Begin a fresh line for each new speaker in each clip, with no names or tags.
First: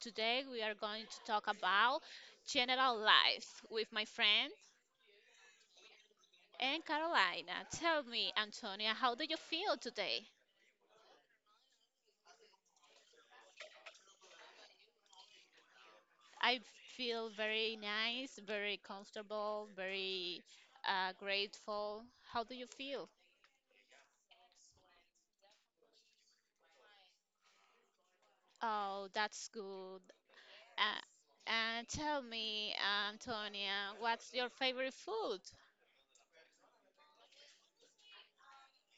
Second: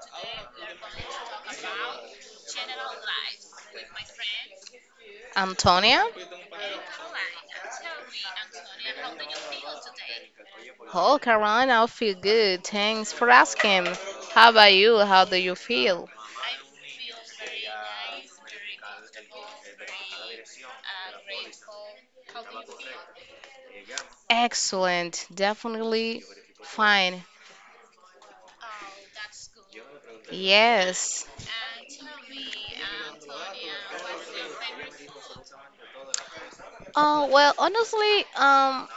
Today we are going to talk about general life with my friend
Antonia?
and Carolina. Tell me, Antonia, how do you feel today?
Oh, Carolina, I feel good. Thanks for asking. How about you? How do you feel?
I feel very nice, very comfortable, very grateful. How do you feel?
Excellent. Definitely fine.
Oh, that's good. Uh,
Yes.
and tell me, Antonia, what's your favorite food?
Oh, well, honestly,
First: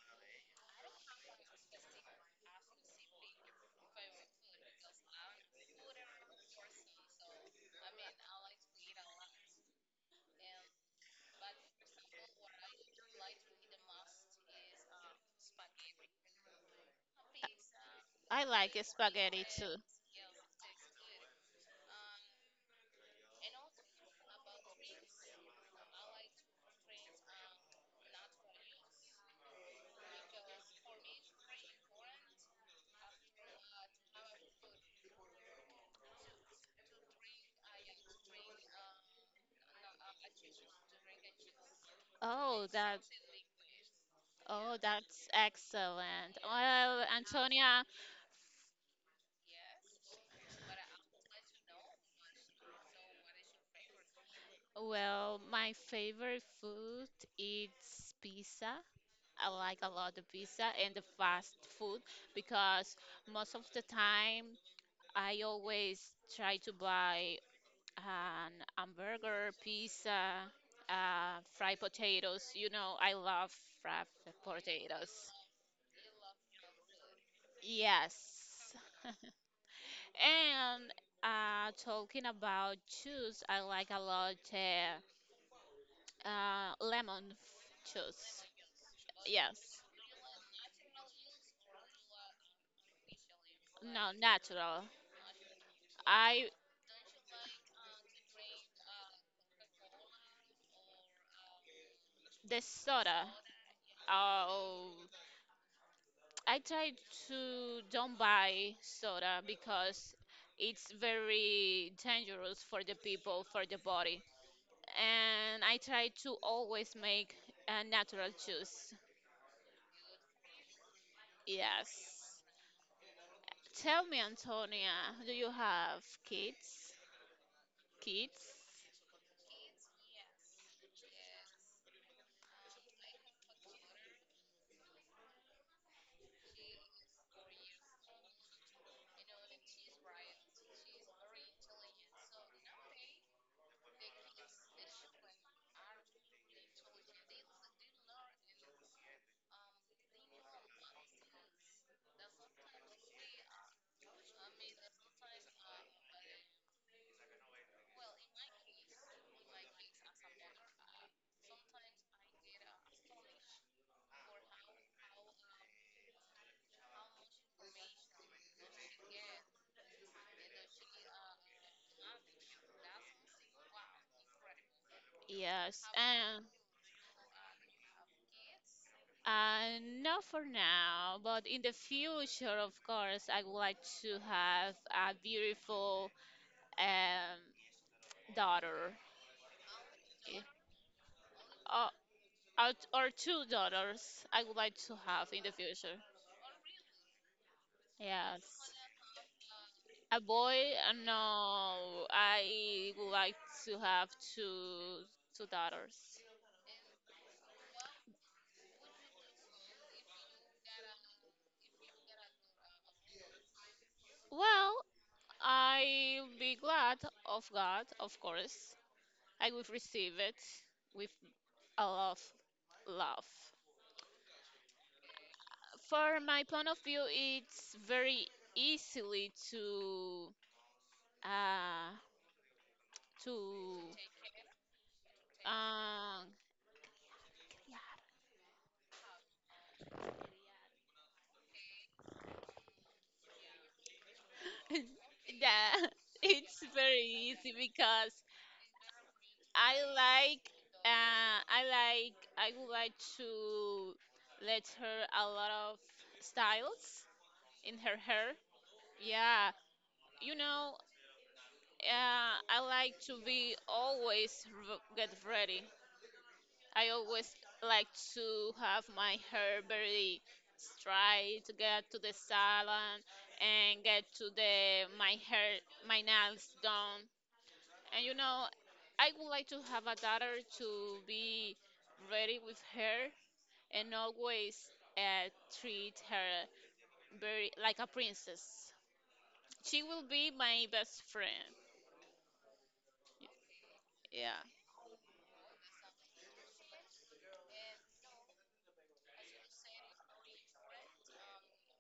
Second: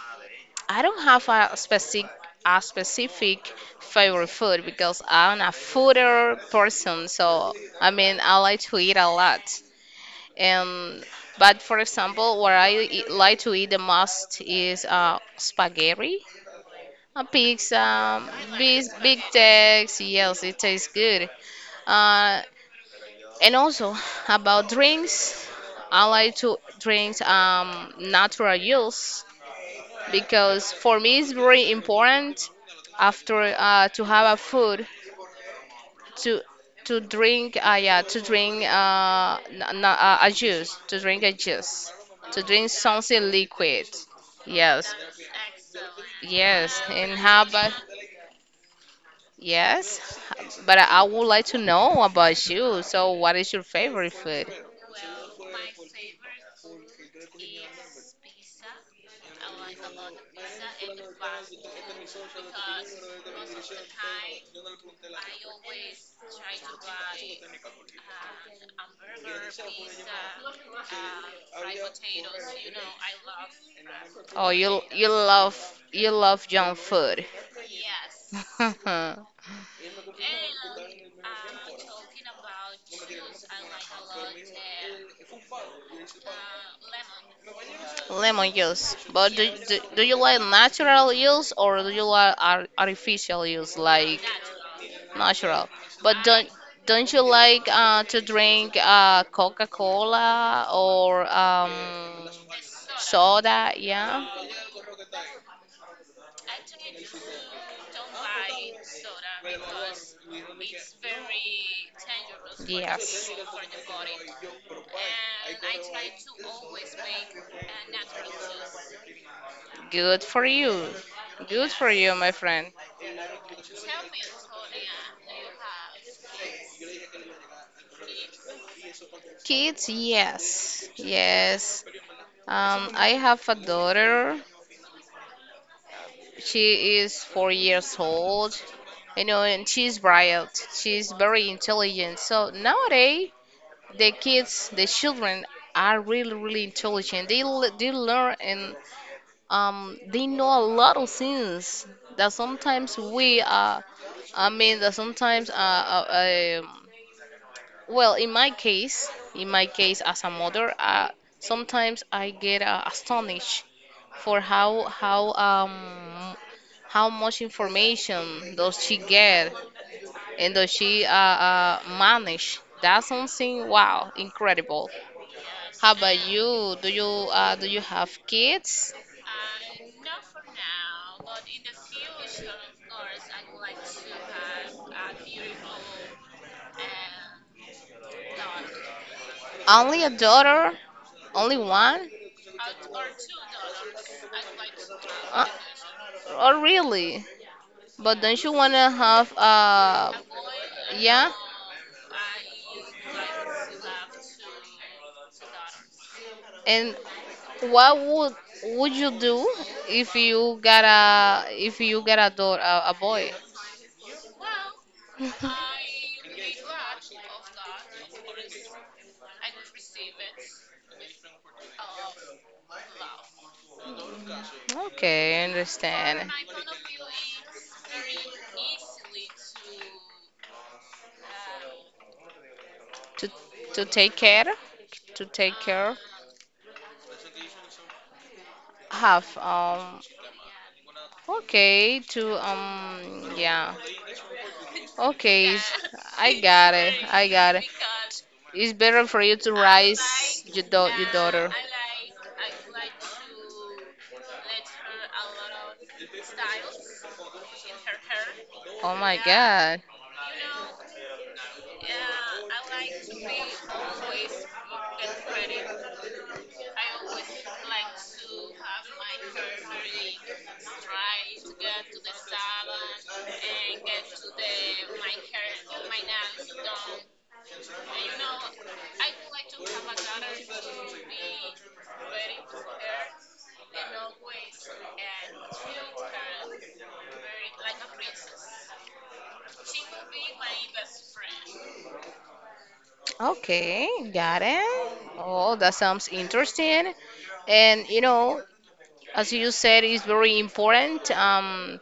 I don't have a specific a specific favorite food because I'm a fooder person. So, I mean, I like to eat a lot. And But for example, what I eat, like to eat the most is spaghetti, a pizza,
I like
big, big
spaghetti too.
text, yes, it tastes good. Uh, and also about drinks, I like to drink natural juice, because for me it's very important after to have a food to to drink, yeah, to drink a juice, to
Oh,
drink
that
something liquid.
Oh,
Yes.
that's excellent.
Yes.
Well,
and have a
Antonia,
Yes. But I would like to know about you. So, what is your favorite food?
well, my favorite food is pizza. I like a lot of pizza and the fast food because most of the time I always try to buy an hamburger, pizza, fried potatoes. You know, I love fried
Oh,
potatoes.
you love junk food.
Yes. And talking about juice, I like a lot lemon juice.
Lemon juice. But do, do,
Yes,
do you like natural juice, or do you like ar artificial juice,
no,
like
natural.
natural? But
I
don't you like to drink Coca-Cola, or
the soda.
soda? Yeah.
Oh, I try to don't buy soda because it's very dangerous for the
Yes.
people, for the body. And I try to always make a natural juice.
Good for you. Good for you,
Yes.
my friend.
Tell me, Antonia, do you have kids? kids?
Kids, yes. Yes. I have a daughter. She is 4 years old. You know, and she's bright. She's very intelligent. So nowadays, the kids, the children are really, really intelligent. They learn in. They know a lot of things that sometimes we are. I mean that sometimes well, in my case, as a mother, sometimes I get astonished for how much information does she get, and does she manage. That's something, wow, incredible.
Yes,
How about
and
you? Do you do you have kids?
not for now, but in the future, of course, I would like to have a beautiful um, daughter,
Only a
eh,
daughter, only
or,
one?
or or two daughters. I would like to have in
Uh,
the future.
oh, really? But don't you
Yes,
wanna have
a boy.
yeah?
No, I would like to have two two daughters.
And what would you do if you got a daughter, a boy?
Well, I'll be glad of God, of course. I will receive it with I love.
Okay, I
For
understand.
my point of view, it's very easily uh
To
to
to take care, to take care,
um
have okay to yeah. Okay, it's-
yeah,
I
it's
got it. I
very easy
got it.
because
It's better for you to
I
raise
like
your your daughter.
I would like to let her a lot of styles in her hair.
Oh my
Yeah,
God.
you know, I like to be always r get ready. I always like to have my hair very straight, get to the salon and get to the my hair my nails done. And you know, I would like to have a daughter to be ready with her and always uh, treat her very like a princess. She will be my best friend.
Okay,
Yeah,
got it. Oh, that sounds interesting. And you know, as you said, it's very important.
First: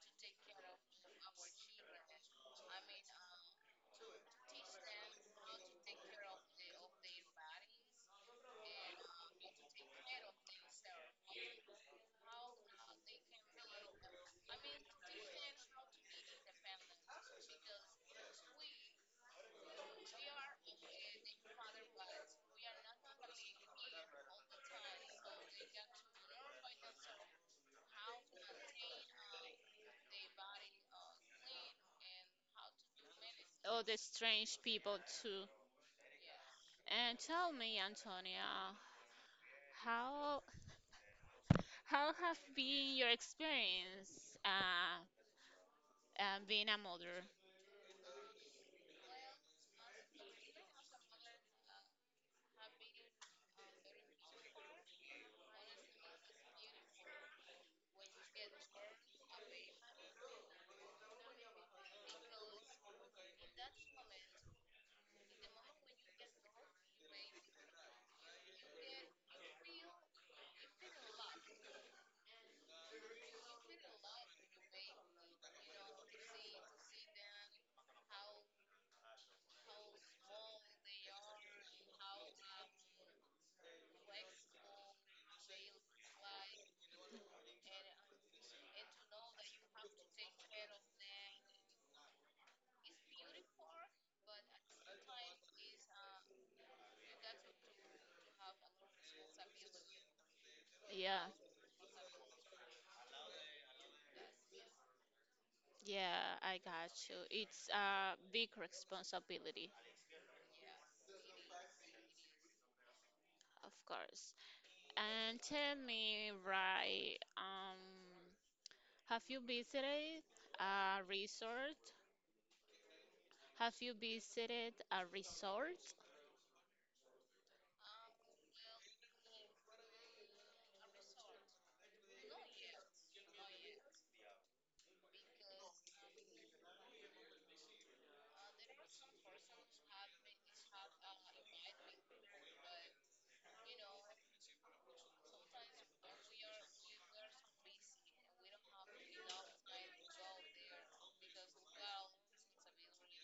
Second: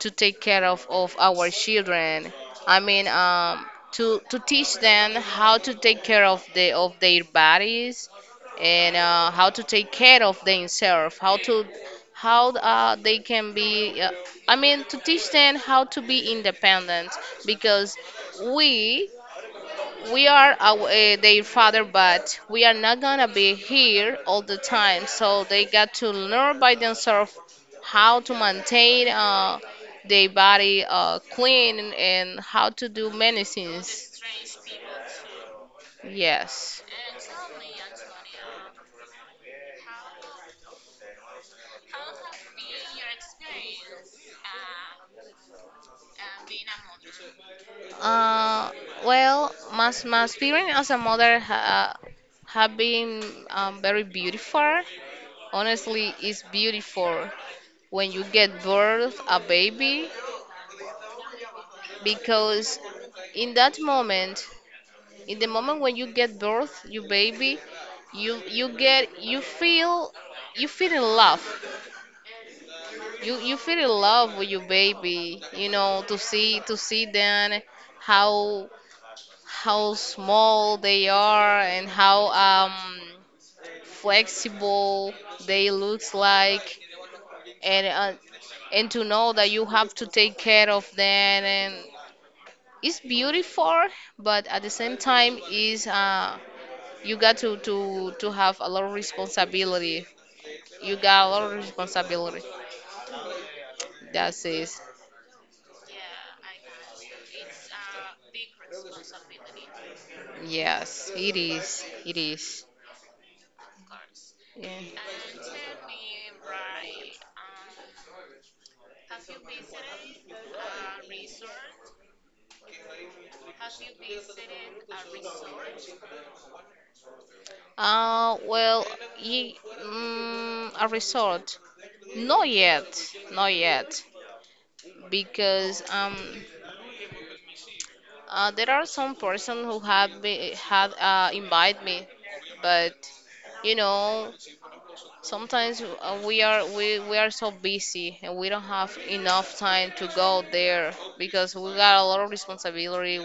To take care of our children. I mean, to teach them how to take care of the of their bodies, and how to take care of themselves, how to how they can be. I mean, to teach them how to be independent, because we we are our, their father, but we are not gonna be here all the time. So they got to learn by themselves how to maintain their body clean, and how to do many
all the
things.
strange people too.
Yes.
And tell me, Antonia, how How have been your experience being a mother?
Uh, well, my experience as a mother have been very beautiful. Honestly, it's beautiful when you get birth a baby, because in that moment, in the moment when you get birth your baby, you you get you feel you feel in love, you feel in love with your baby. You know, to see them, how how small they are, and how flexible they looks like, and uh, and to know that you have to take care of them, and it's beautiful, but at the same time is you got to have a lot of responsibility. You got
Yeah,
a lot of responsibility. That's it.
yeah, I got you. It's a big responsibility,
Yes, it is. It is.
of course.
Yeah.
And tell me, right, have you visited a resort? Have you visited a resort
Well, ye, mm, a resort. Not yet. Not yet. Because there are some person who have had invite me, but you know, sometimes we are we are so busy, and we don't have enough time to go there, because we got a lot of responsibility.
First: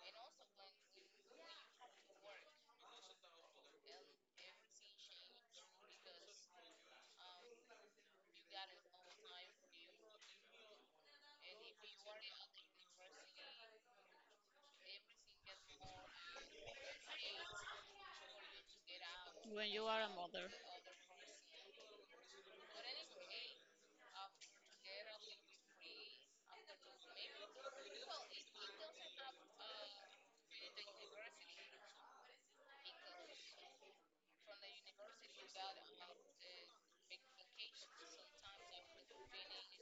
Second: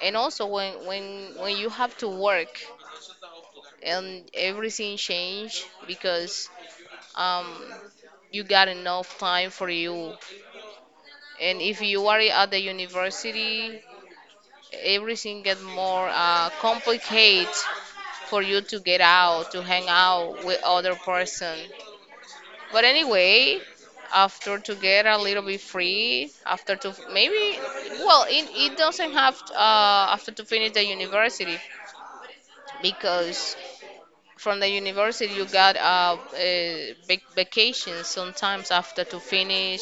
And also when you have to work, and everything change, because um you got enough time for you. And if you are at the university, everything get more complicated for you to get out, to
when you
hang
are a
out
mother?
with other person. But anyway, after to get a little bit free, after to maybe, well, it doesn't have to, after to finish the university, because from the university you got vacations sometimes after to finish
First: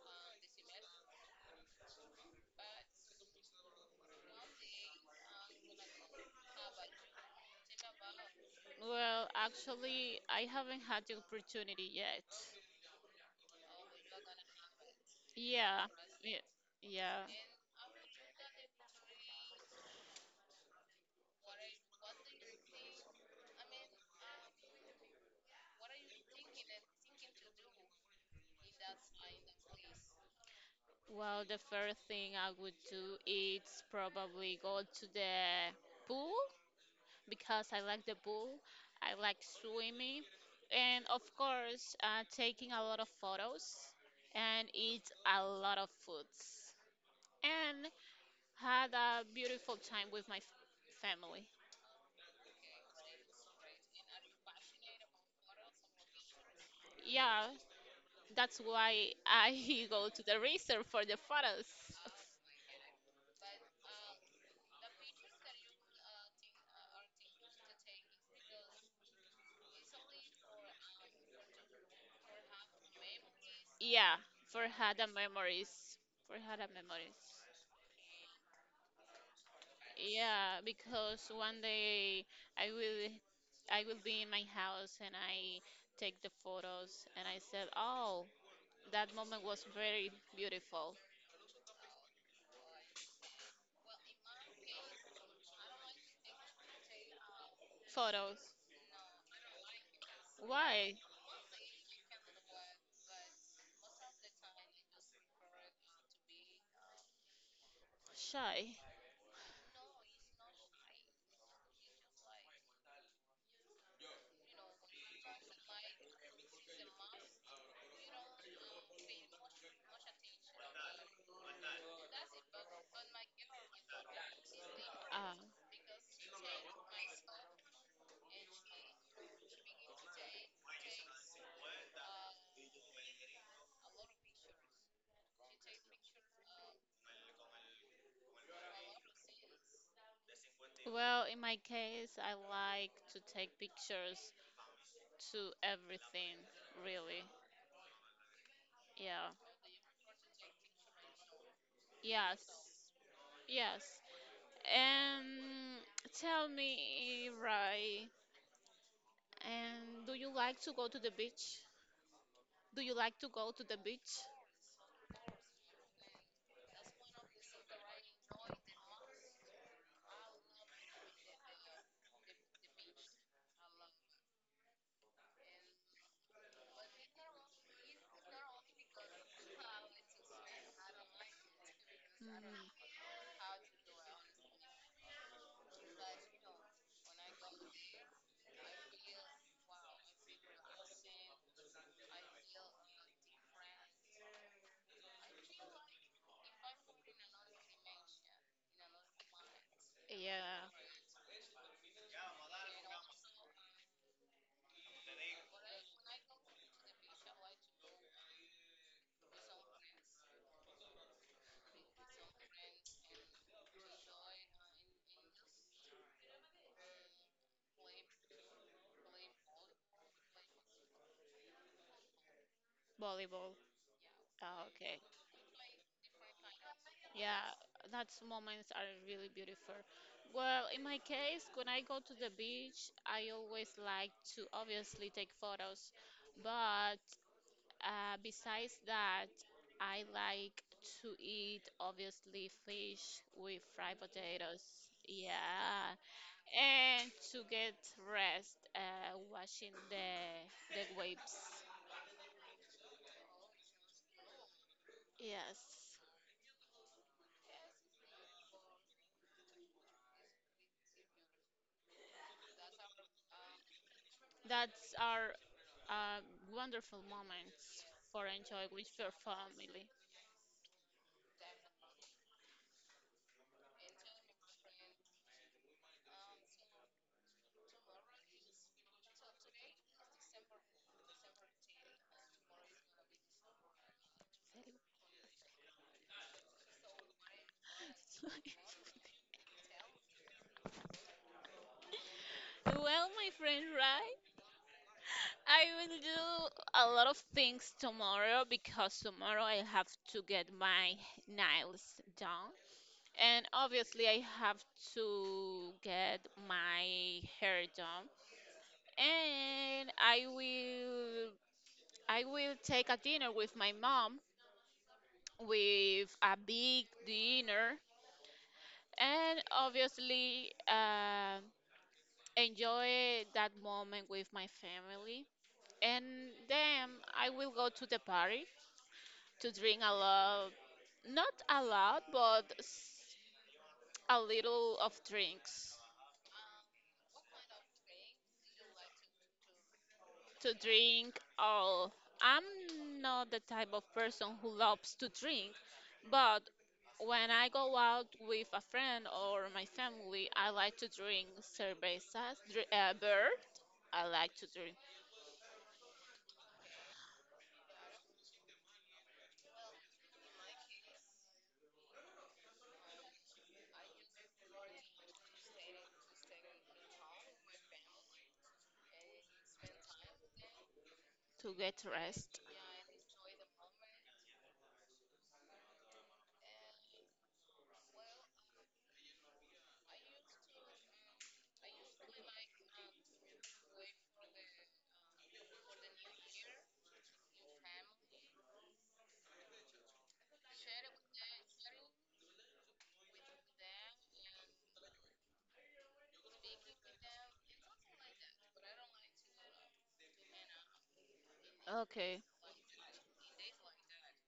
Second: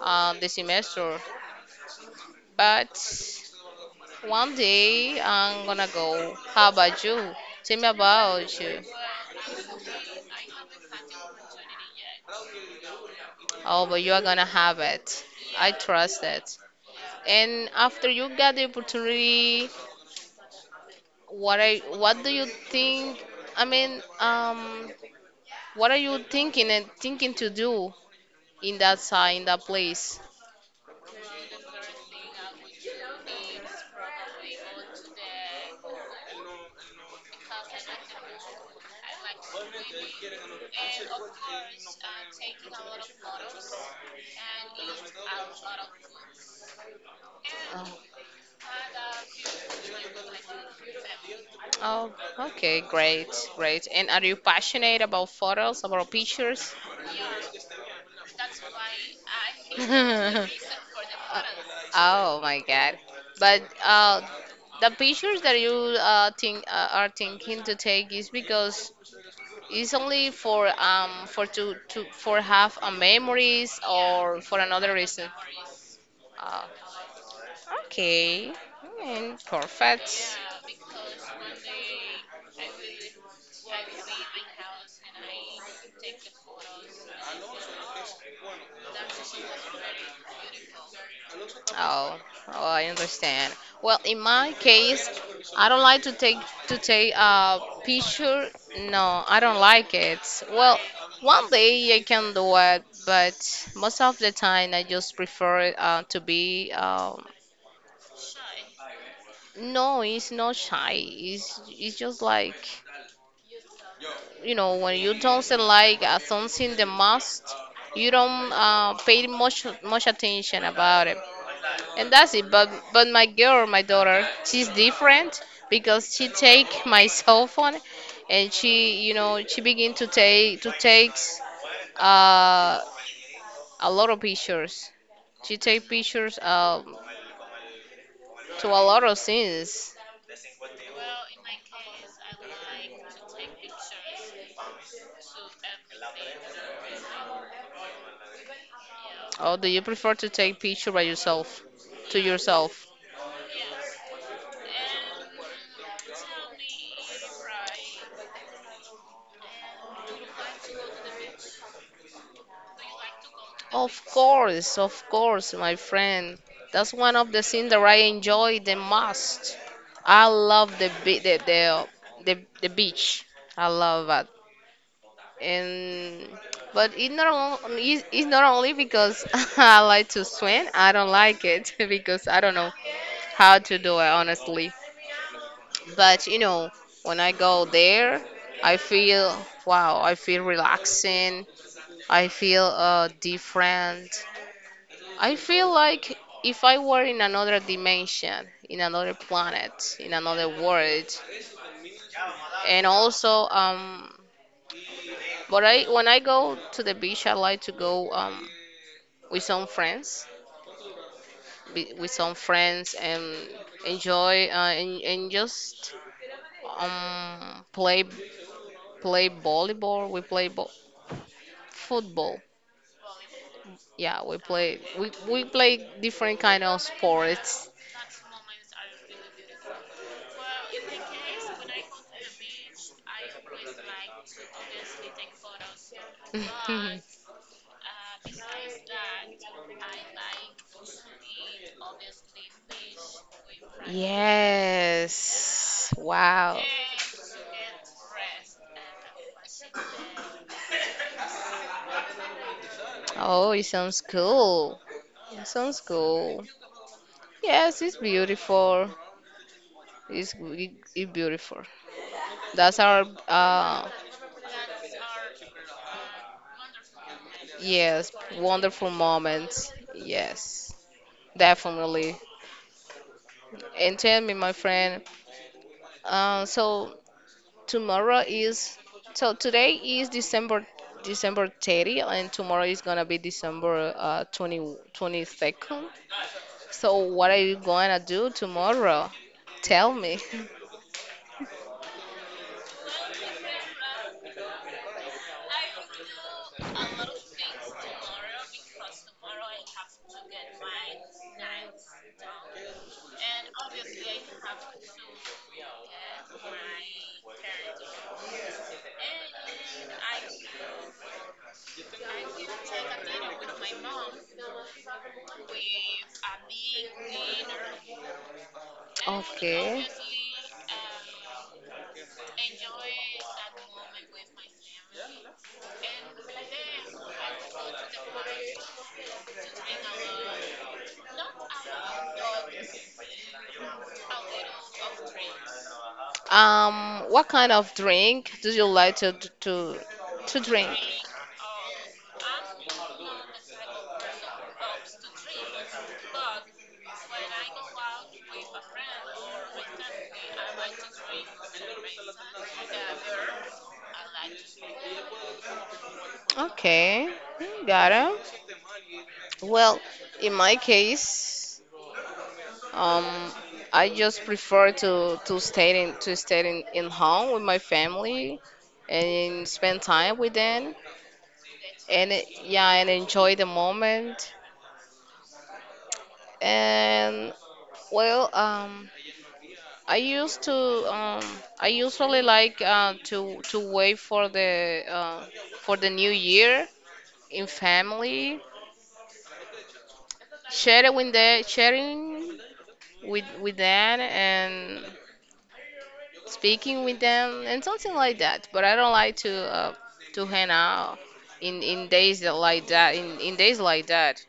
the semester. But one day I'm gonna go. How about you? Tell me about you.
Well, actually, I haven't had the opportunity yet.
Oh, but you are gonna have it. I
Yeah,
trust
yeah,
it.
yeah.
And after you got the opportunity, what do you think? I mean, what are you thinking and thinking to do in that side, in that place?
Well, the first thing I would do is probably go to the pool because I like the pool. I like swimming, and of course, taking a lot of photos and eat a lot of foods. And had a beautiful time with my family.
Oh, okay, great, great. And are you passionate about photos, about pictures?
Yeah, that's why I go to the resort for the photos.
Oh my God! But the pictures that you think, are thinking to take, is because it's only for to for have a memories,
Yeah,
or for
for
another
had a
reason.
memories. For had a
Oh,
memories.
okay. Mm, perfect.
Yeah, because one day I will I will be in my house and I take the photos and I said, "Oh, that moment was very beautiful."
Oh, oh, I understand. Well, in my case, I don't like to take a picture.
Photos.
No, I don't like it. Well,
Why?
one day I can do it, but most of the time I just prefer to be.
Shy.
No, it's not shy. It's just like. You know, when you don't like something the most, you don't pay much attention about it, and that's it. But my girl, my daughter, she's different,
Uh,
because she take my cell phone, and she, you know, she begin to take to takes uh, a lot of pictures. She take pictures to a lot of things.
well, in my case, I like to take pictures to everything, really. Yeah.
Or do you prefer to take picture by yourself, to
Yes.
yourself?
Yes. And tell me, Rai, and do you like to go to the beach? Do you like to go to the beach?
Of course, my friend. That's one of the things that I enjoy the most. I love the beach. I love it. And but it's not on- it's not only because I like to swim. I don't like it, because I don't know
Mm,
how to do it, honestly. But you know, when I go there, I feel, wow. I feel relaxing. I feel different. I feel like if I were in another dimension, in another planet, in another
yeah,
world, and also, but I, when I go to the beach, I like to go with some friends, with some friends, and enjoy and just um, play play volleyball. We play football.
volleyball.
Yeah,
Ah, okay.
we play different kind of
Yeah,
sports.
that's moments are really beautiful. Well, in my case, when I go to the beach, I always like to obviously take photos, but besides that, I like to eat obviously fish with fried potatoes.
Yes.
Yeah,
Wow.
and to get rest watching the waves.
Oh, it sounds cool. It sounds
Yes,
cool. Yes, it's beautiful. It's beautiful. That's our,
that's our uh, wonderful moments
yes,
for enjoy
wonderful
with your
moments.
family.
Yes. Definitely. And tell me, my friend, so tomorrow is, so today is December 30, and tomorrow is gonna be December 22nd. So what are you gonna do tomorrow? Tell me.
Well, my friend, right? I will do a lot of things tomorrow because tomorrow I have to get my nails done. And obviously, I have to get my hair done. And I will take a dinner with my mom with a big dinner and
Okay.
obviously enjoy that moment with my family. And then I will go to the party to drink a lot, not a lot, but a little of drinks.
What kind of drink do you like to to
To
drink?
drink all. I'm not the type of person who loves to drink, but when I go out with a friend or my family, I like to drink cervezas, beer. I like to drink
Okay, mm, got it. Well, in my case, um, I just prefer to stay in in home with my family, and spend time with them,
to get
and
rest.
yeah, and enjoy the moment. And well, I used to um, I usually like to wait for the new year in family, sharing with the sharing with them, and speaking with them, and something like that. But I don't like to hang out in days
Okay,
that like that, in days like that.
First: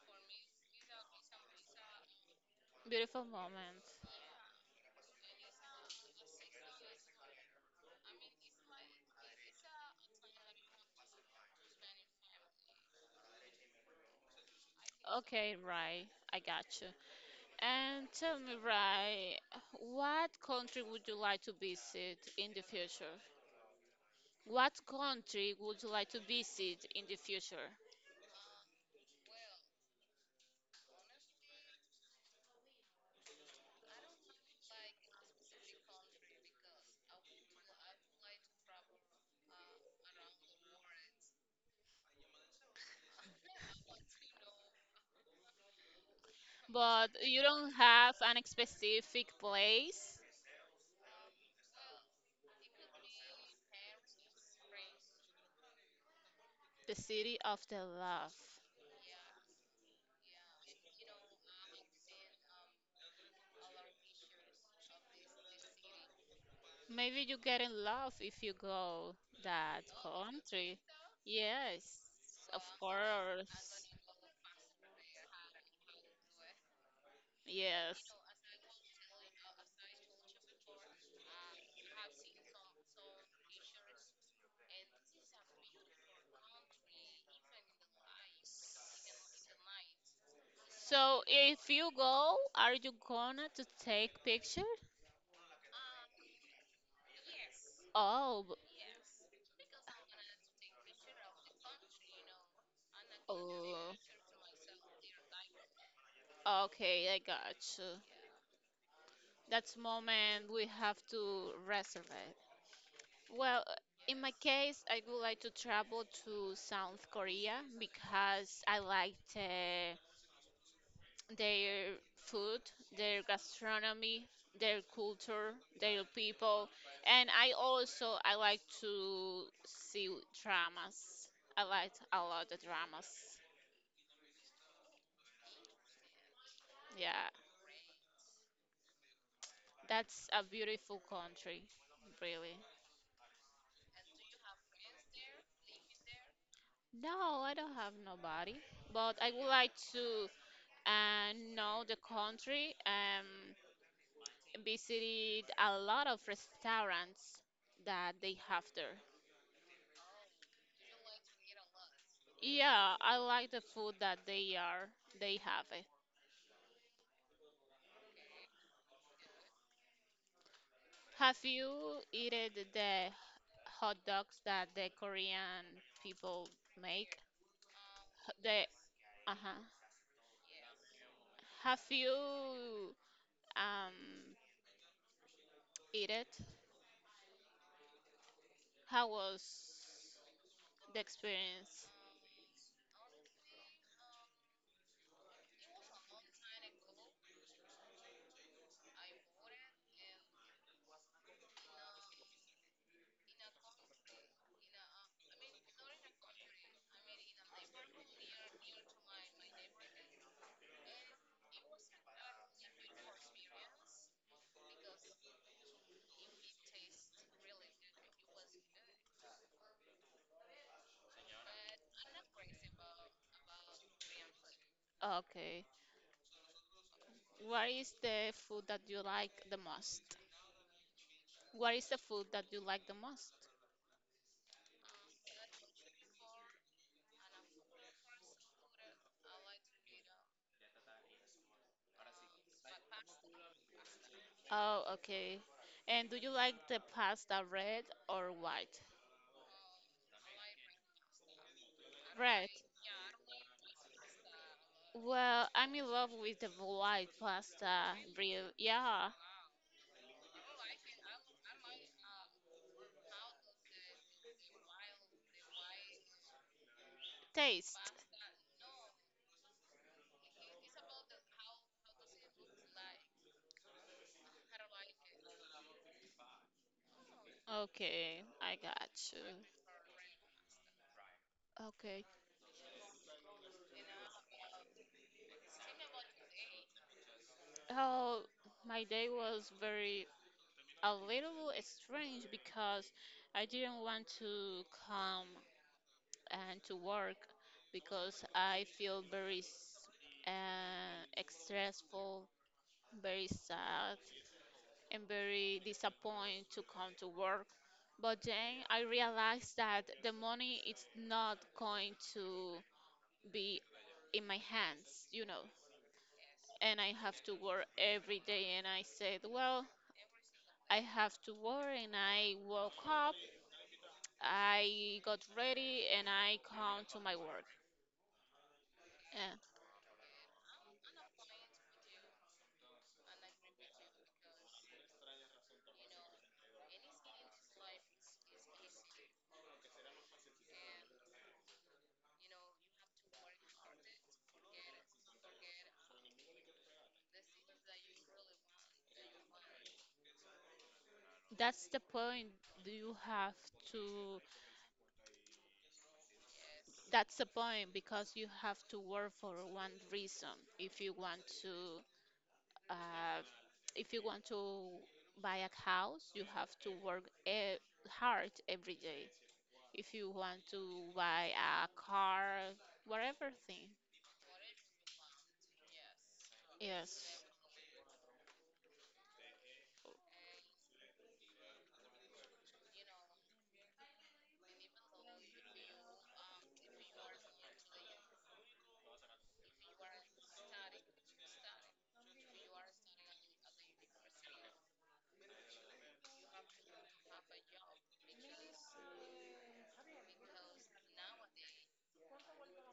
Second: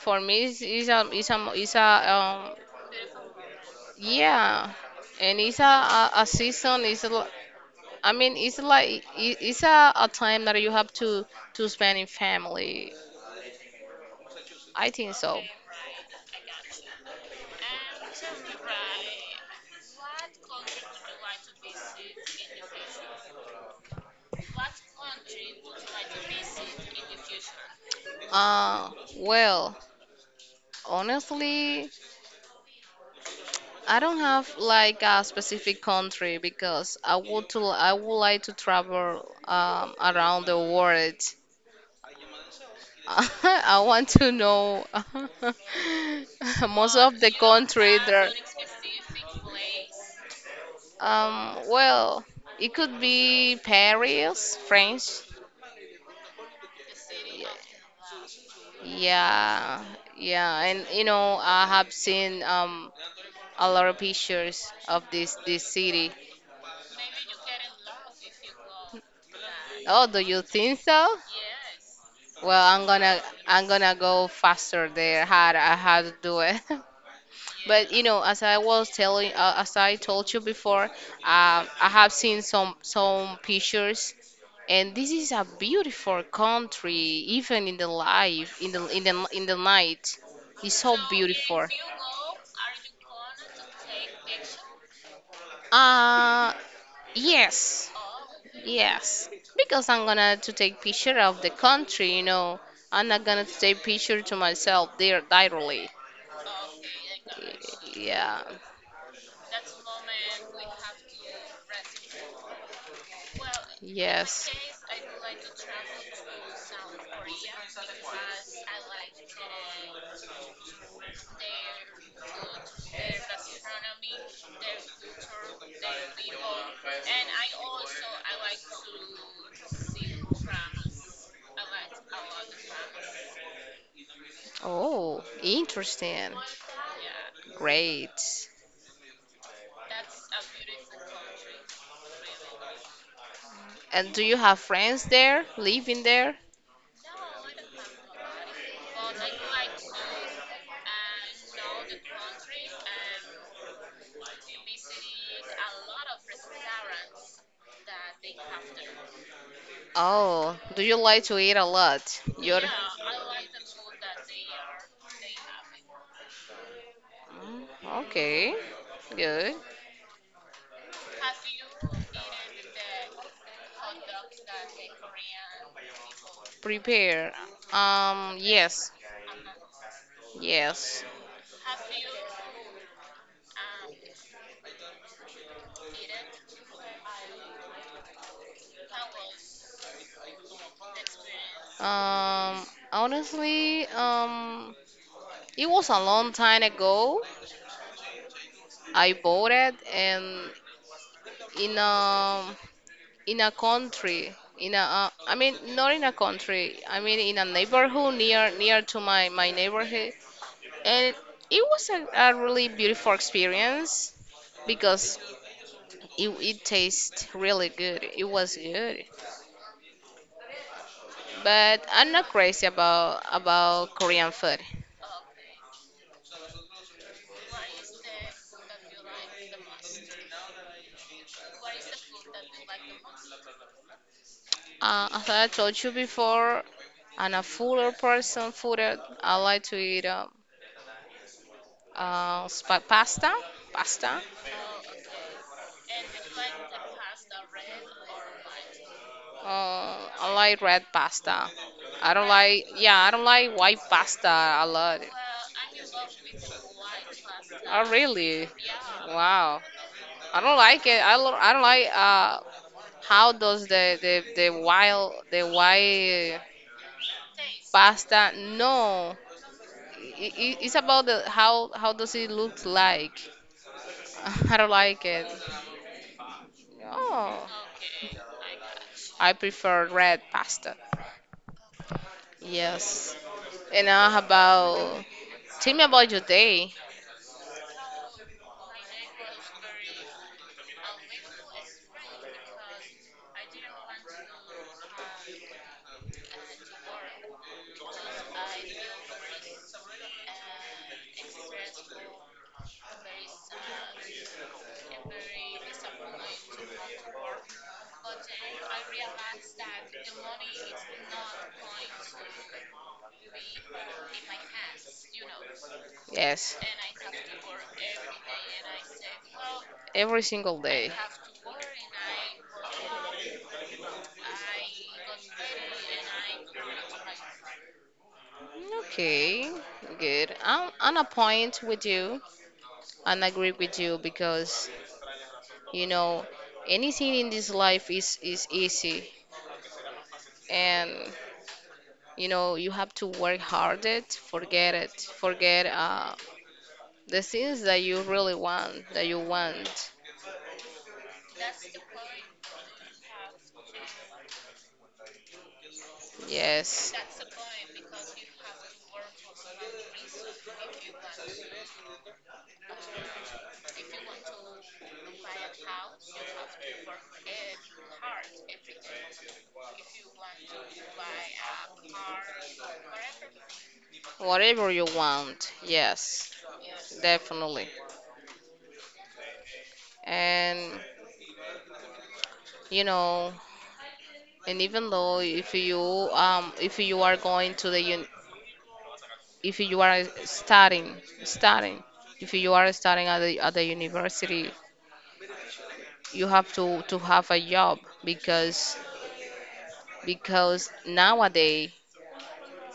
For me, it's a
beautiful moment.
yeah, and it's a season. It's a, I mean it's like it, it's a time that you have to spend in family. I think so.
Okay, Rai, I got you. And tell me, Rai, what country would you like to visit in the future? What country would you like to visit in the future?
Uh, well, honestly. I don't have like a specific country, because I would like to travel around the world. I want to know most of
But
the
you don't
country
have
there.
an specific place,
Well, it could be Paris, French.
the city of the love.
Yeah, yeah, and you know, I have seen a lot of pictures of this city.
Maybe you get in love if you go that
Oh, do you
country.
think so?
Yes,
Well,
of
I'm gonna
course.
I'm gonna go faster there. How to do it? But you
Yes.
know, as I was telling, as I told you before, I have seen some pictures, and this is a beautiful country, even in the life, in the night. It's so
So
beautiful.
if you go, are you gonna to take picture?
Uh, yes,
Oh, b-
yes. Because I'm gonna to take picture of the country, you know. I'm not gonna to take
oh,
picture to myself there directly.
okay, I got you.
Yeah.
That's moment we have to reserve. Well, in my
Yes.
case, I would like to travel to South Korea because I like their food, their gastronomy, their culture, their people, and I also I like to see dramas. I like a lot of dramas.
Oh, interesting.
Yeah,
Great.
that's a beautiful country, really.
And do you have friends there, living there?
No, I don't have nobody, but I would like to know the country. Visited a lot of restaurants that they have there.
Oh, do you like to eat a lot? You're.
Yeah, I like the food that they have it.
Mm, okay. Good.
Have you eaten the hot dogs that the Korean people make?
Prepare.
The
Yes.
Uh-huh.
Yes.
Have you um eat it? How was the experience?
Um, Honestly, it was a long time ago. I voted and in a in a country in a I mean not in a country, I mean in a neighborhood near to my neighborhood, and it was a really beautiful experience, because it tastes really good, it was good. But I'm not crazy about Korean food.
Okay. What is the food that you like the most? What is the food that you like the most?
As I told you before, I'm a fuller person fooder. I like to eat pasta, pasta.
Oh, okay. And do you like the pasta red or white?
I like red pasta. I don't
Red.
like, yeah, I don't like white pasta a lot.
Well, I'm in love with the white
Oh,
pasta. Real,
really?
yeah.
Wow. I don't like it. I, I don't like how does the wild, the white
Taste.
pasta? No. It's about the, how does it look like? I don't like it. Oh,
Okay, I got you.
I prefer red pasta.
Okay.
Yes. And now how about tell me about your day.
Oh, my day was very a little strange because I didn't want to come and to work because I feel very stressful, very sad, and very disappointed to come to work. But then I realized that the money is not going to be in my hands, you know,
Yes.
and I have to work every day. And I said, well,
Every single
I
day.
have to work. And I woke up, I got ready, and I come to my work. And
Okay, good. I'm on a point with you and agree with you, because you know, anything in this life is easy, and you know, you have to work hard. Forget the things that you really want, that you want.
that's the point you have to
Yes.
that's the point because you have to work for one reason if you want to uh, if you want to buy a house, you have to work hard every day. If you want to buy a car, whatever thing.
Whatever you want. Yes,
Yes.
definitely. And you know, and even though if you, if you are going to the un if you are studying, if you are studying at the university, you have to have a job, because because nowadays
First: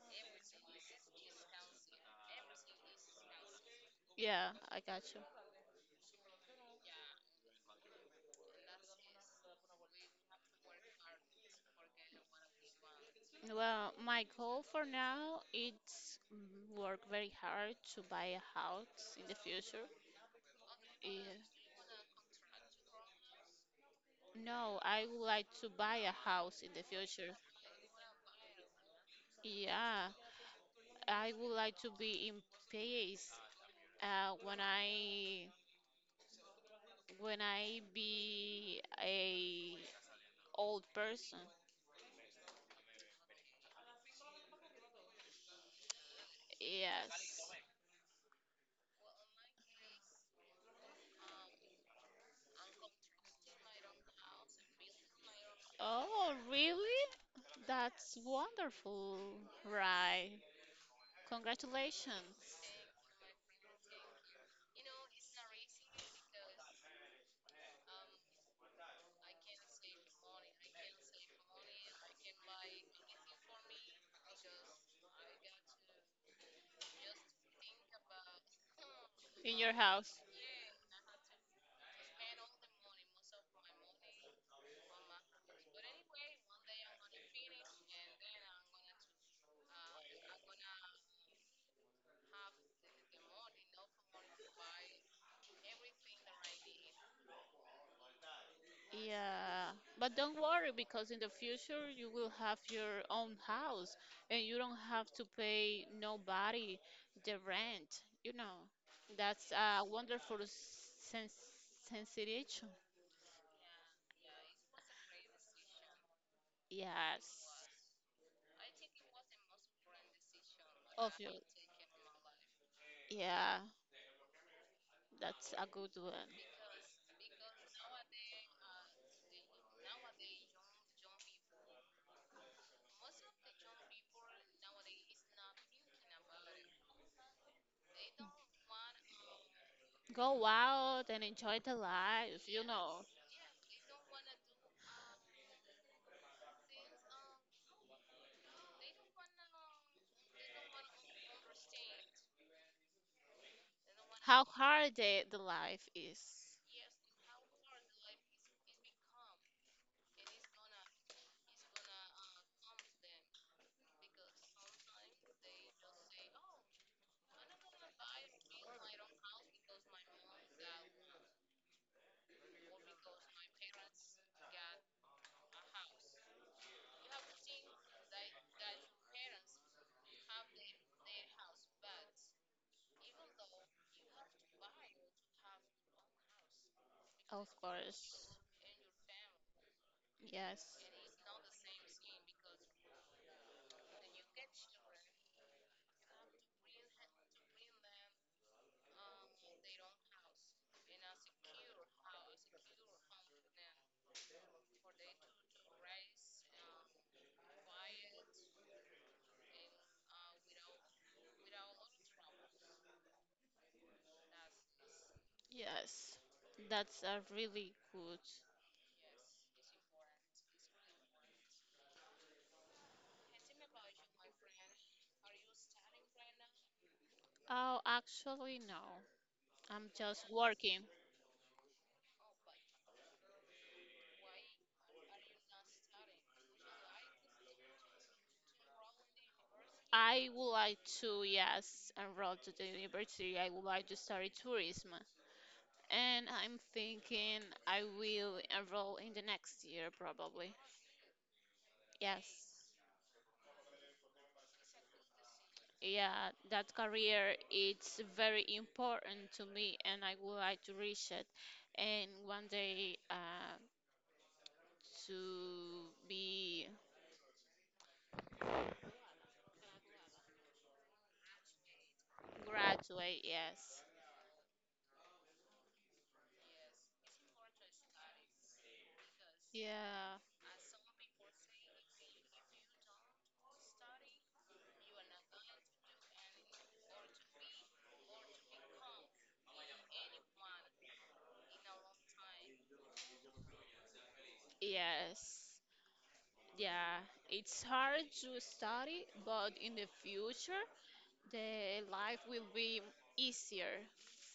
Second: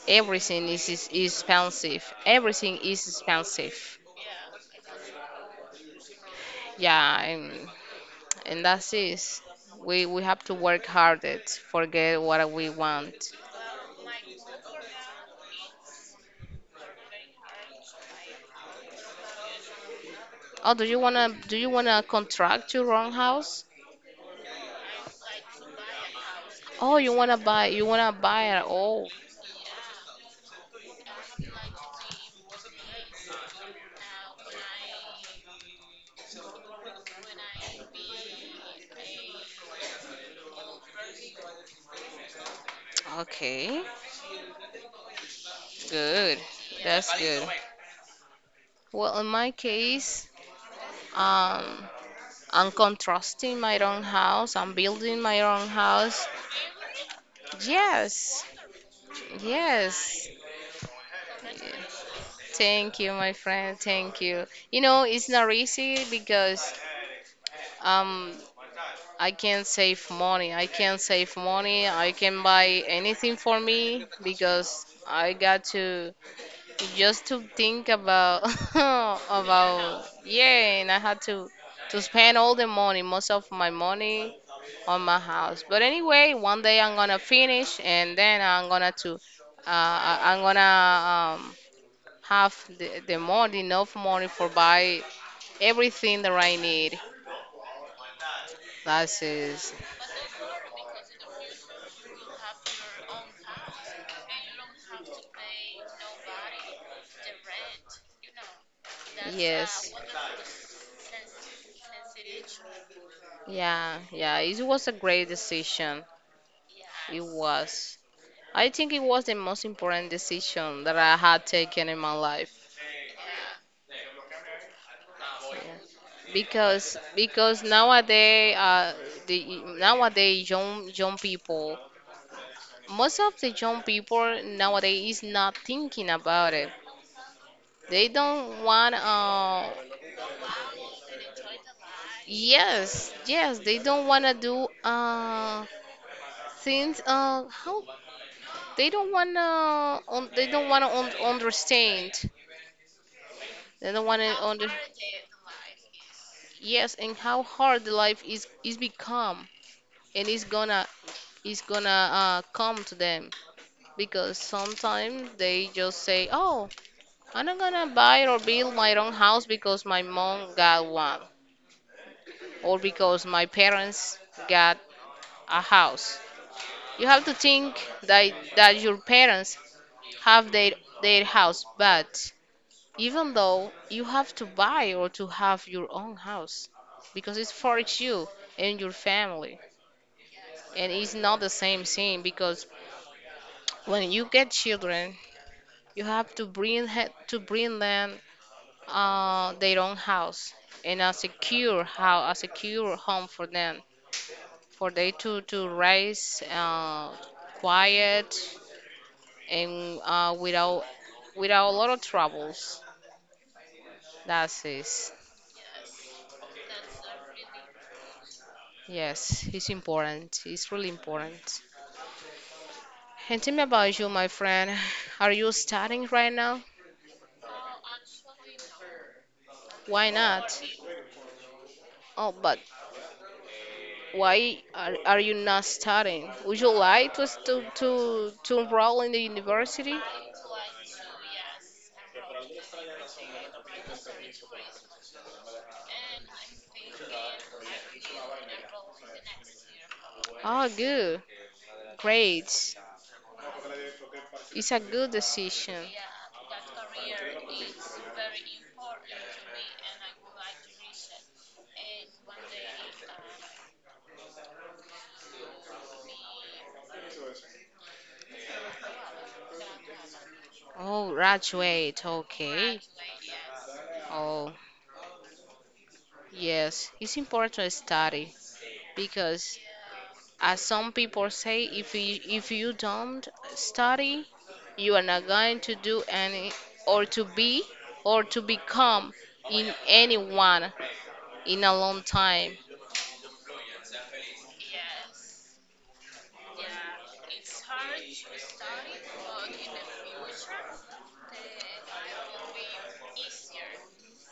everything is expensive. Everything is expensive.
Yeah, I got you.
Yeah, and that's is, we have to work hard at forget what we want.
Well, my goal for now is work very hard to buy a house in the future.
Oh, do you wanna,
Yeah.
do you wanna contract your own house?
No, I would like to buy a house in the
Oh, you wanna
future.
buy, you wanna buy it? Oh,
Yeah, I would like to be in peace uh, when I when I be a old person.
okay, good. That's
Yes.
good. Well, in my case, um, I'm contrasting my own house. I'm building my own house.
Oh, really? That's
Yes,
wonderful.
yes.
Right. Congratulations
Thank you, my friend. Thank you. You know, it's not easy because um I can save money. I can save money. I can buy anything for me, because I got to just to think about
in your
about
house.
yeah, and I had to spend all the money, most of my money on my house. But anyway, one day I'm gonna finish, and then I'm gonna to I'm gonna have the money, enough money for buy everything that I need. That's it.
Yeah, but don't worry because in the future you will have your own house and you don't have to pay nobody the rent. You know, that's a
Yes.
wonderful sens sensation.
Yeah, yeah, it was a great decision. It
Yes,
was. I think it was the most important decision that
of
I
you.
had taken in my life.
Yeah, that's
Yeah.
a good one.
Because nowadays the nowadays young people, most of the young people nowadays is not thinking about it. They don't want
Go out and enjoy the life.
yes, yes, they don't want to do since how they don't wanna, un they don't wanna un understand. They don't wanna
How
under.
hard the life is.
Yes, and how hard the life is become, and it's gonna, it's gonna come to them, because sometimes they just say, "Oh, I'm not gonna buy or build my own house because my mom got one, or because my parents got a house." You have to think that your parents have their house, but even though you have to buy or to have your own house, because
Of
it's for you
course.
and your family,
Yes.
and it's not the same thing, because when you get children you have to bring to bring them their own house, and a secure, how a secure home for them, for they to raise quiet, and without a lot of troubles. That's it.
Yes. That's a really good.
Yes, it's important. It's really important. And tell me about you, my friend. Are you studying right now?
Oh, actually, no. I'm
Why
just
not?
working.
Oh, but why are you not studying? Would you like to enroll in the university?
I would like to, yes, enroll to the university. I would like to study tourism. And I'm thinking I will enroll in the next year probably.
Oh, good.
Yes.
Great. It's a good decision.
Yeah, that career it's very important to me and I would like to reach it and one day to be
Oh, graduate. Okay.
graduate, yes.
Oh, yes. It's important to study, because
Yeah,
as some people say, if you, if you don't study, you are not going to do any, or to be, or to become in anyone in a long time.
yes. Yeah, it's hard to study, but in the future the life will be easier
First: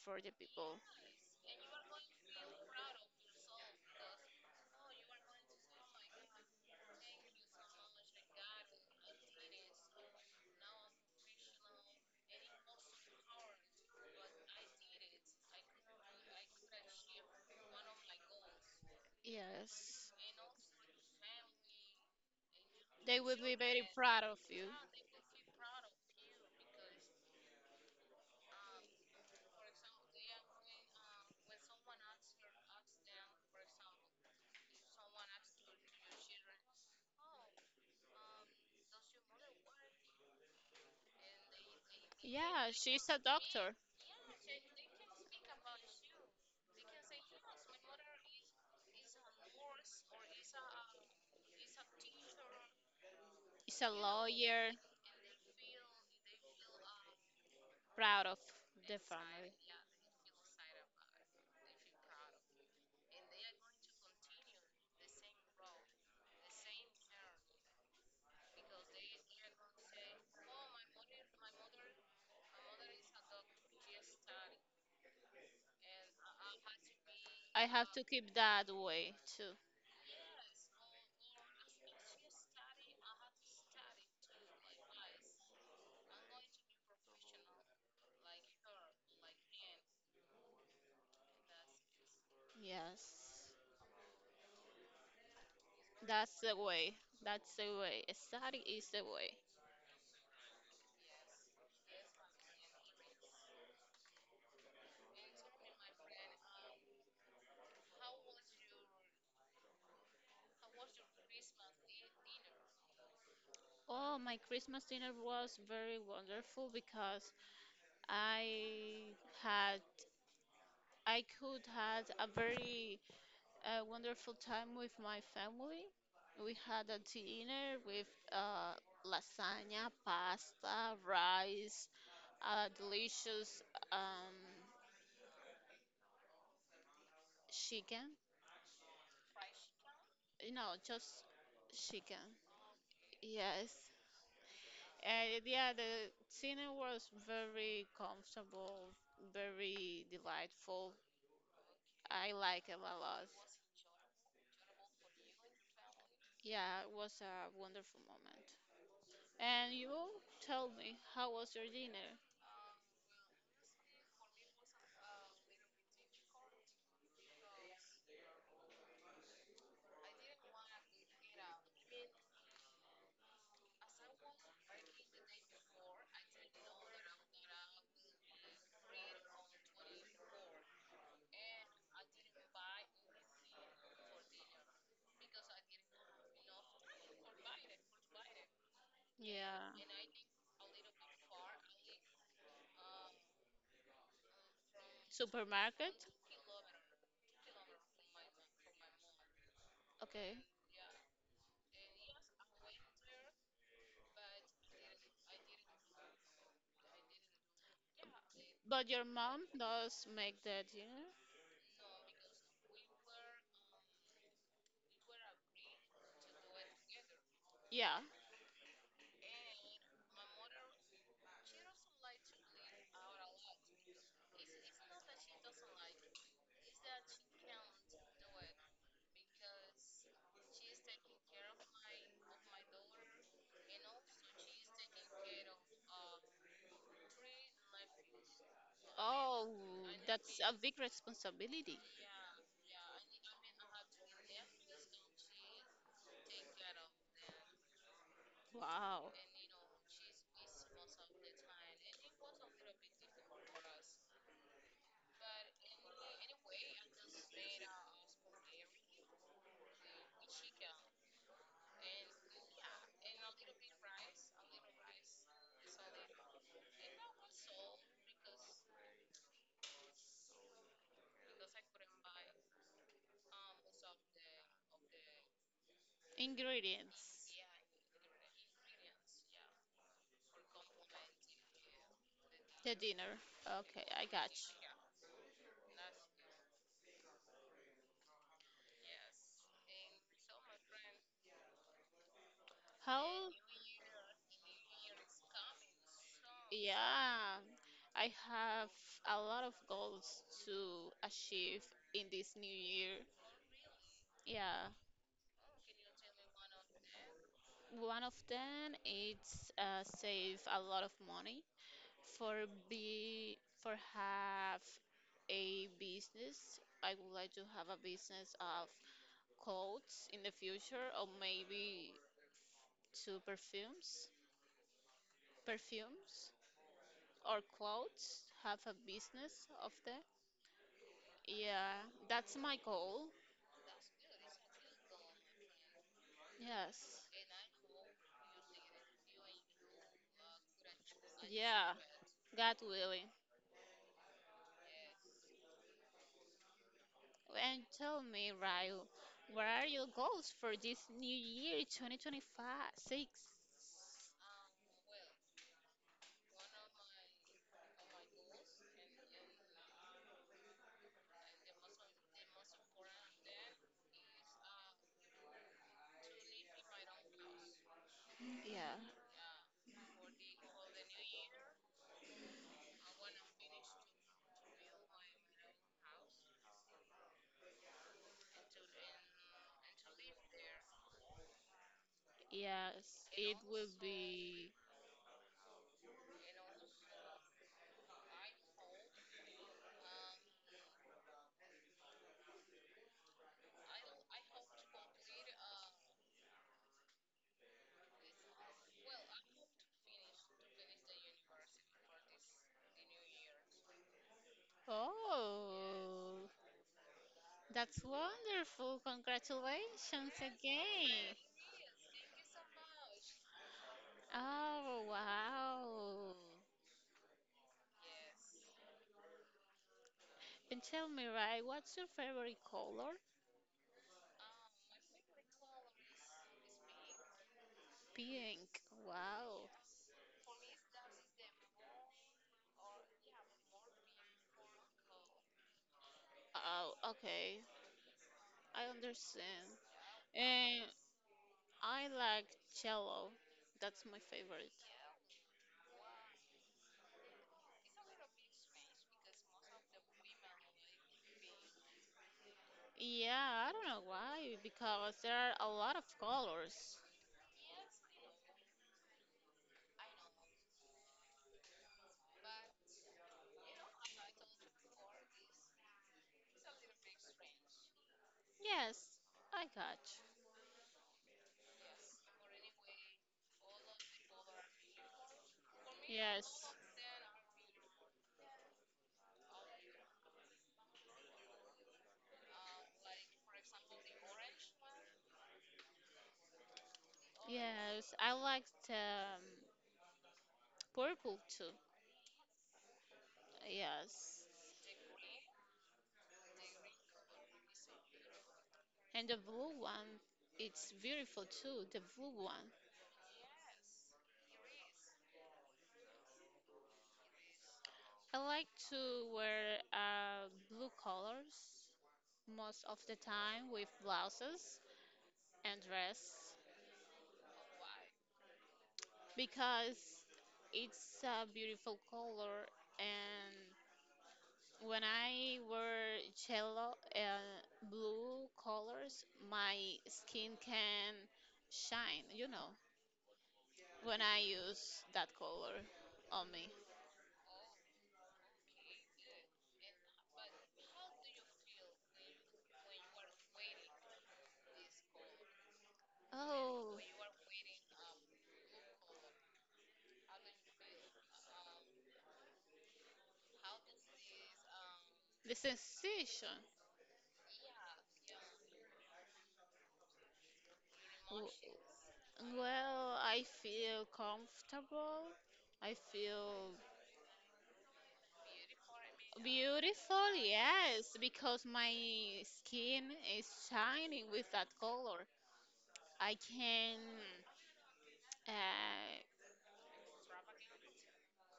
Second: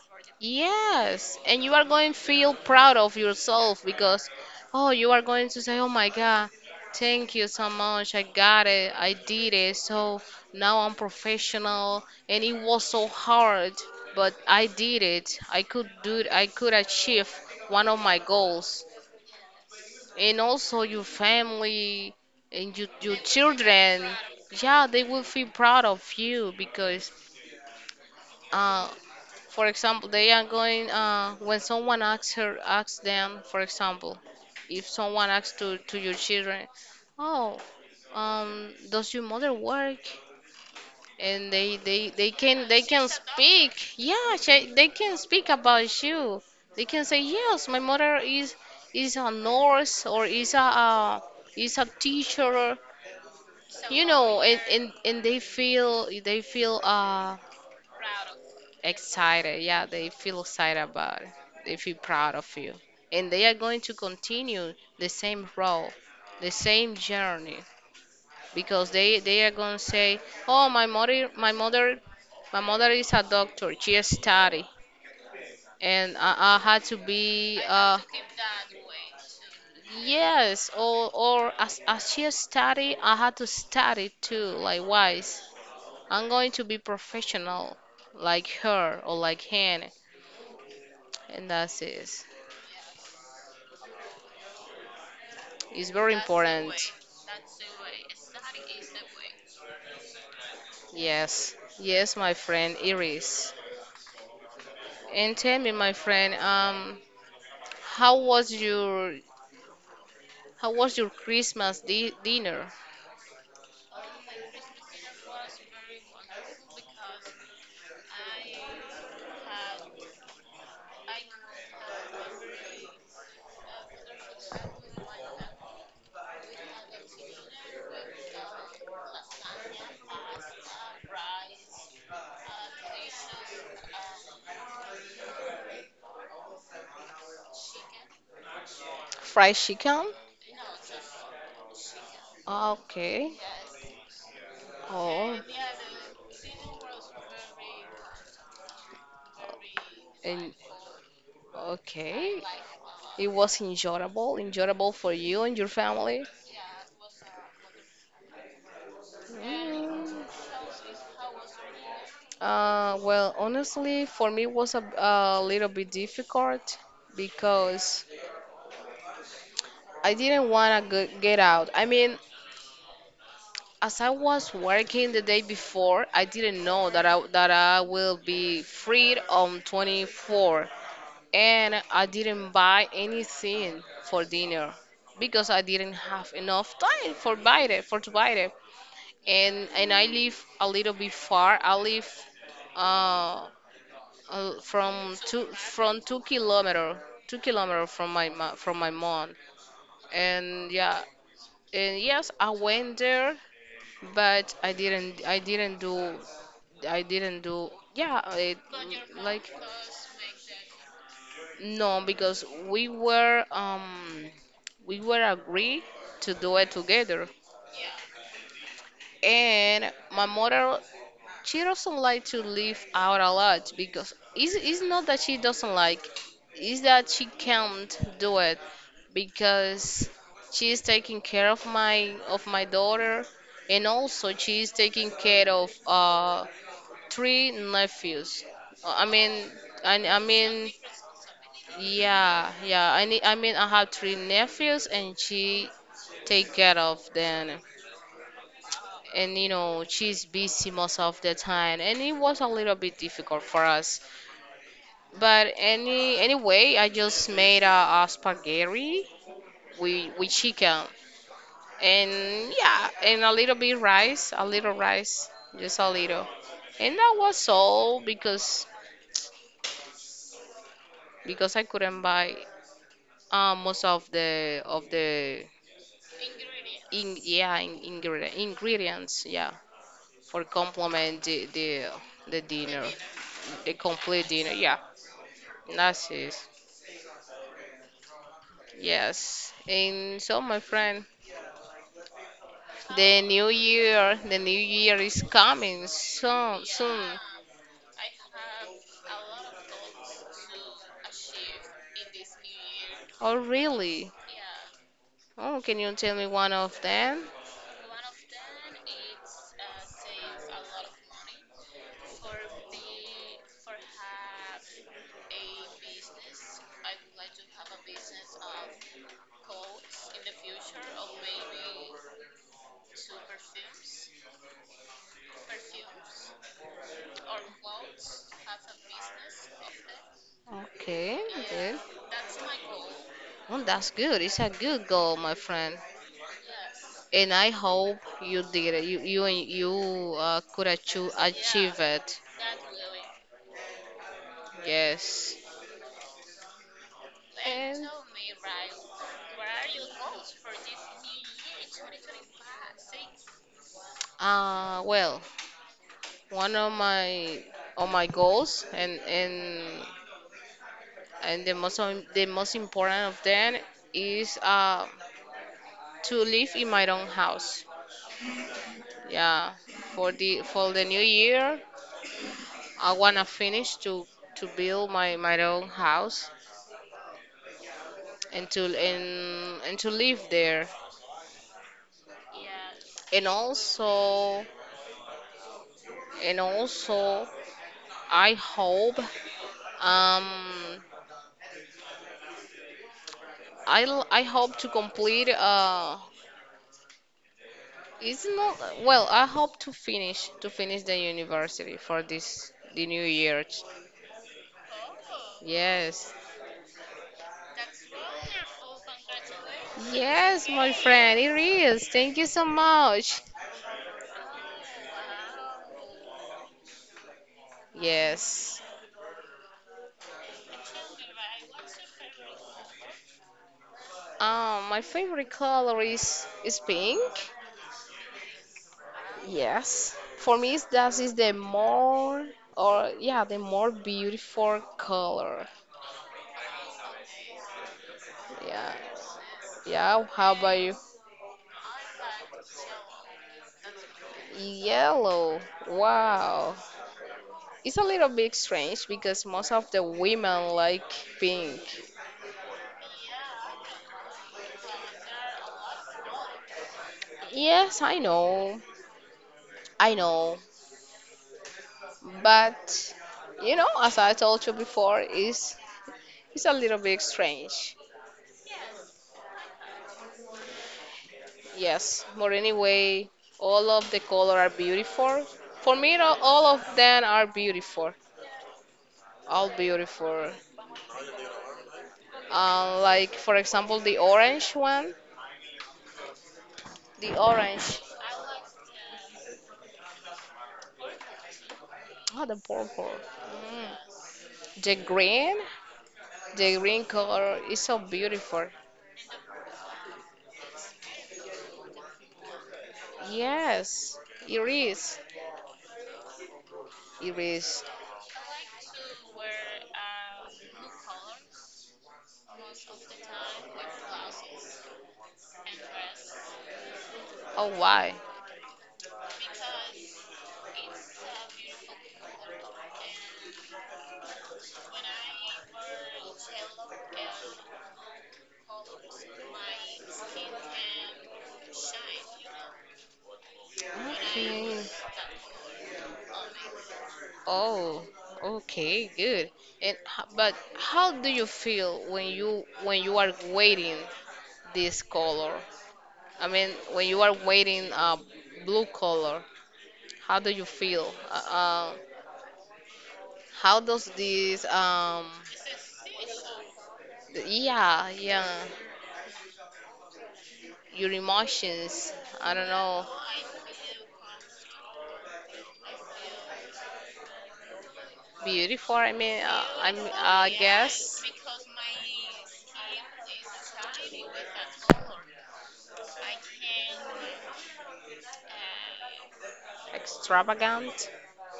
for the people.
Yes, and you are going to feel proud of yourself, because, oh, you are going to say, oh my God, thank you so much. I got it. I did it. So now I'm professional. And it was so hard, but I did it. I could do it. I could achieve one of my goals.
Yes.
And also your family and your
They would be very
children,
proud of you.
yeah, they will feel proud of you, because uh, for example, they are going when someone asks her asks them, for example, if someone asks to your children, oh, does your mother work? And they can,
Yeah,
they
she's
can
a doctor.
speak. Yeah, she, they can speak about you. They can say yes, my mother is a nurse, or is a teacher.
She's a
You know,
lawyer,
and they feel, they feel
proud of the family.
excited. Yeah, they feel excited about it. They feel proud of you. And they are going to continue the same role, the same journey, because they are going to say, "Oh, my mother, my mother, my mother is a doctor. She study, and I had to be
I have to keep that way too.
yes, or as she study, I had to study too. Likewise, I'm going to be professional, like her or like him, and that's it."
Yes.
It's very
That's the
important.
way. That's the way. Study is the way.
Yes, yes, my friend Iris. And tell me, my friend, how was your, how was your Christmas dinner?
Oh, my Christmas dinner was very wonderful because I had I could had a very a wonderful time with my family. We had a dinner with lasagna, pasta, rice, delicious um, chicken.
Fried chicken?
You know, just chicken.
Okay.
Yes.
Oh,
Yeah, the dinner was very comfortable, very
and
delightful. I
okay.
like it a lot.
It was enjoyable, enjoyable for you and your family.
Yeah, it was a wonderful moment. And you
Mm.
tell me, how was your dinner?
Well, honestly, for me it was a little bit difficult, because I didn't want to get out. I mean, as I was working the day before, I didn't know that I, that I will be freed on 24, and I didn't buy anything for dinner, because I didn't have enough time for buy it, for to buy it,
Yeah.
and I live a little bit far. I live uh, from two,
Supermarket?
from 2 kilometer, 2 kilometer from my, my, from my mom,
Okay.
and yeah, and yes, I went there, but I didn't, I didn't do, I didn't do yeah it,
But your mom
like
does make that dinner?
no, because we were agree to do it together,
Yeah.
and my mother, she doesn't like to leave out a lot, because it's not that she doesn't like, it's that she can't do it, because she is taking care of my, of my daughter, and also she is taking care of three nephews. Uh, I mean,
Oh,
I
that's a
mean,
big responsibility.
yeah, yeah. I need, I mean, I have three nephews, and she take care of them.
Wow.
And you know, she's busy most of the time, and it was a little bit difficult for us. But any anyway, I just made a spaghetti with chicken, and yeah, and a little bit rice, a little rice, just a little. And that was all, because I couldn't buy most of the
Ingredients.
in yeah in, ingredient, ingredients yeah, for complement the the
The
dinner,
dinner.
the
Okay, I
complete
got
dinner,
you.
yeah, that's it. Yes, and so, my friend,
How?
the new year, the new year is coming so soon.
Yeah. I have a lot of goals to achieve in this new year.
Oh, really?
Yeah.
Oh, can you tell me one of them?
One of them it's save a lot of money for for have a business. I would like to have a business of clothes in the future, or maybe to perfumes, or clothes. Have a business of that.
Okay.
Yeah,
Good.
that's my goal.
Oh, that's good. It's a good goal, my friend.
Yes.
And I hope you did it. You, and you could achieve,
Yeah,
achieve it.
God willing.
Yes.
And
And
tell me, Ryu, what are your goals for this new year, 2025, six?
well, one of my, of my goals, and the most the most important of them is to live in my own house.
Yeah.
Yeah, for the, for the new year, I wanna finish to build my, my own house, and to, and and to live there.
Yes,
And
it will
also,
be.
and also, I hope um I I hope to complete it's not, well, I hope to finish, to finish the university for this, the new year. Yes.
Oh, that's wonderful. Congratulations
Yes, my friend,
again.
it is. Thank you so much.
Oh, wow.
Yes.
And tell me, right, what's your favorite color?
My favorite color is pink.
Pink. Wow.
Yes, for me it's- that is the more, or yeah, the more beautiful color.
Oh, okay. I
Yeah,
understand.
yeah. How about
And
you?
I like yellow. That's my favorite.
Yellow. Wow, it's a little bit strange because most of the women like pink.
Yeah, I don't know why, because there are a lot of colors.
Yes, I know, but you know, as I told you before, it's a little bit strange.
Yes, I got
Yes, but anyway, all of the color are beautiful. For me,
you.
all
Yes,
of them are beautiful. All beautiful. Like for example, the orange one, the orange,
yes, I like the purple too.
oh, the purple, mm,
Yes,
the green, the green color is so beautiful.
and the blue one, it's beautiful too. The blue one.
Yes, it is. It is.
I like to wear blue colors most of the time with blouses and dress
Oh, why?
because it's a beautiful color. And when I wear yellow and blue colors, my skin can shine, when I
Okay.
use that color on me.
Oh, okay, good. And but how do you feel when you, when you are waiting this color? I mean,
Oh,
when you are wearing a blue color, how do you feel? How does this,
the sensation.
yeah, yeah, your
W-
emotions, I don't know,
Well, I feel comfortable. I feel
beautiful? I mean, I'm,
beautiful,
I
yes,
guess,
because my skin is shining with that color. I can. Uh,
extravagant.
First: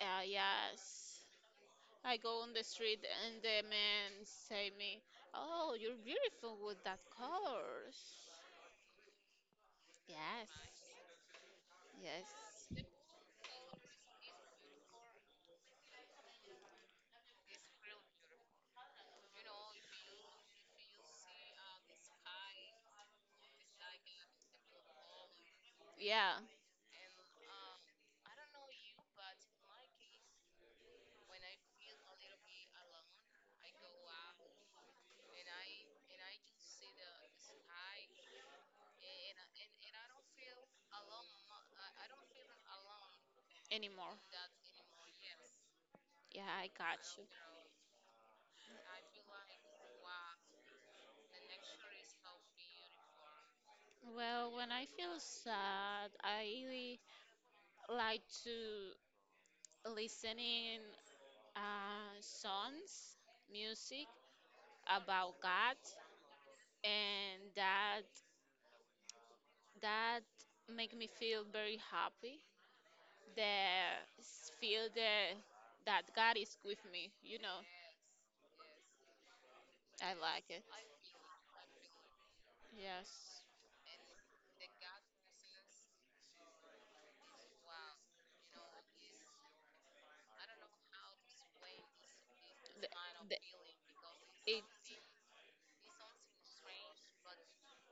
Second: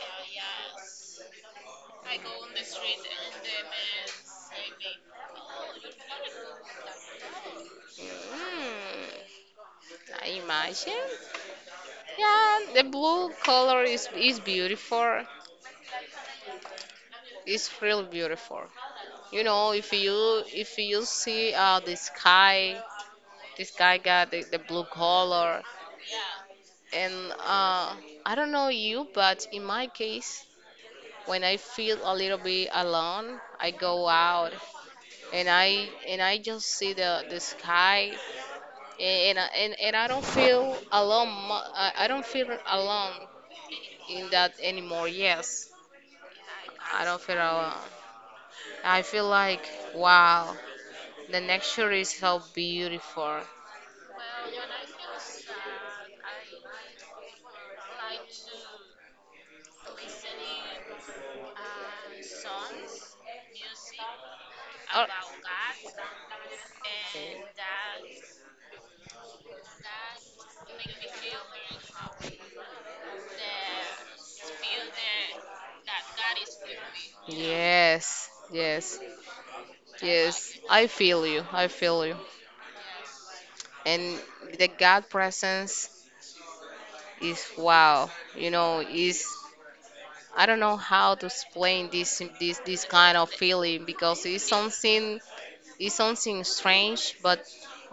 yes. I go on the street and the men say me, "Oh, you're beautiful with that colors."
Mm, I
Yes.
imagine. Yeah, the
Yes.
blue color is beautiful. It's real beautiful. You know, if you, if you see the sky got the blue color,
Yeah.
and uh, I don't know you, but in my case, when I feel a little bit alone, I go out, and I, and I just see the sky, and and I don't feel alone. I don't feel alone
Anymore.
in that anymore. Yes,
Yeah, I got
I don't
you.
feel alone. I feel like wow, the nature is so beautiful.
Well, when I feel sad, I like to listening songs, music
Or-
about God, and that make me feel very happy. Feel the that God is
You know,
with me. You know,
yes, yes, I like
I like
yes. It.
it.
I feel you. I feel you.
Yes.
And the God presence is wow. You know, is I don't know how to explain this, this
The,
this
the,
kind of feeling, because it's
it,
something, it's something strange,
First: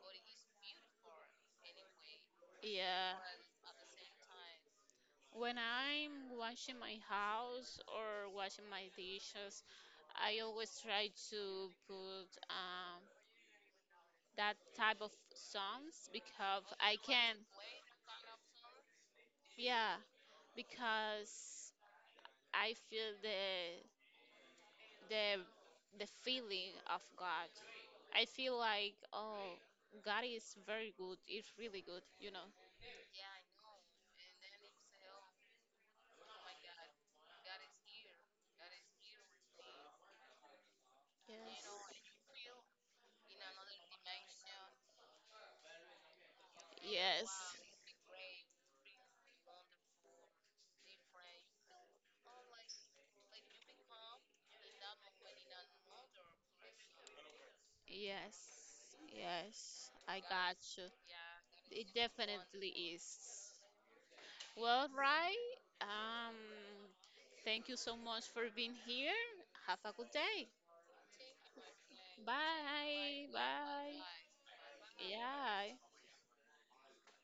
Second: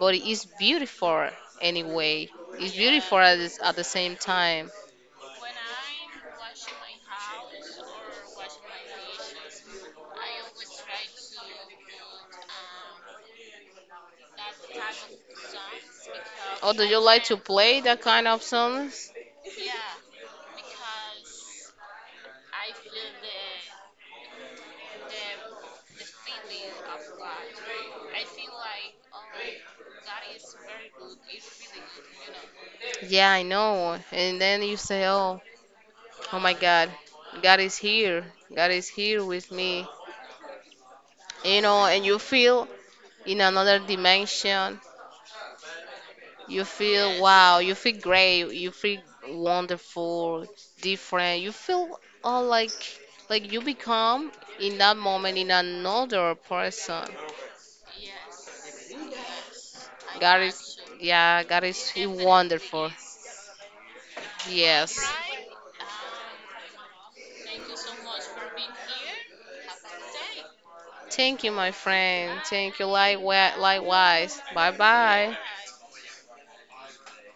but it's beautiful anyway. It's
yeah.
beautiful at, at the same time.
When I'm washing my house or washing my dishes, I always try to put that type of songs because
Oh, do
I
you like
can,
to play that kind of songs?
yeah, because I feel the the feeling of God. I feel like oh, God is very good. It's really good.
Yeah, I know. And then you say, oh, oh my God, God is here. God is here with me. You
Yes.
know, and you feel in another dimension. You feel wow, you feel great, you feel wonderful, different. You feel all like you become in that moment in another person.
Yes, yes, yes. I
God
got
is
you.
yeah, God is
It
he
definitely
wonderful.
is. Well,
Yes.
right. Um, Thank you so much for being here. Have a good day.
Thank you, my friend. Thank you.
Bye.
Likewise.
Bye.
Likewise. Bye bye.
Yeah.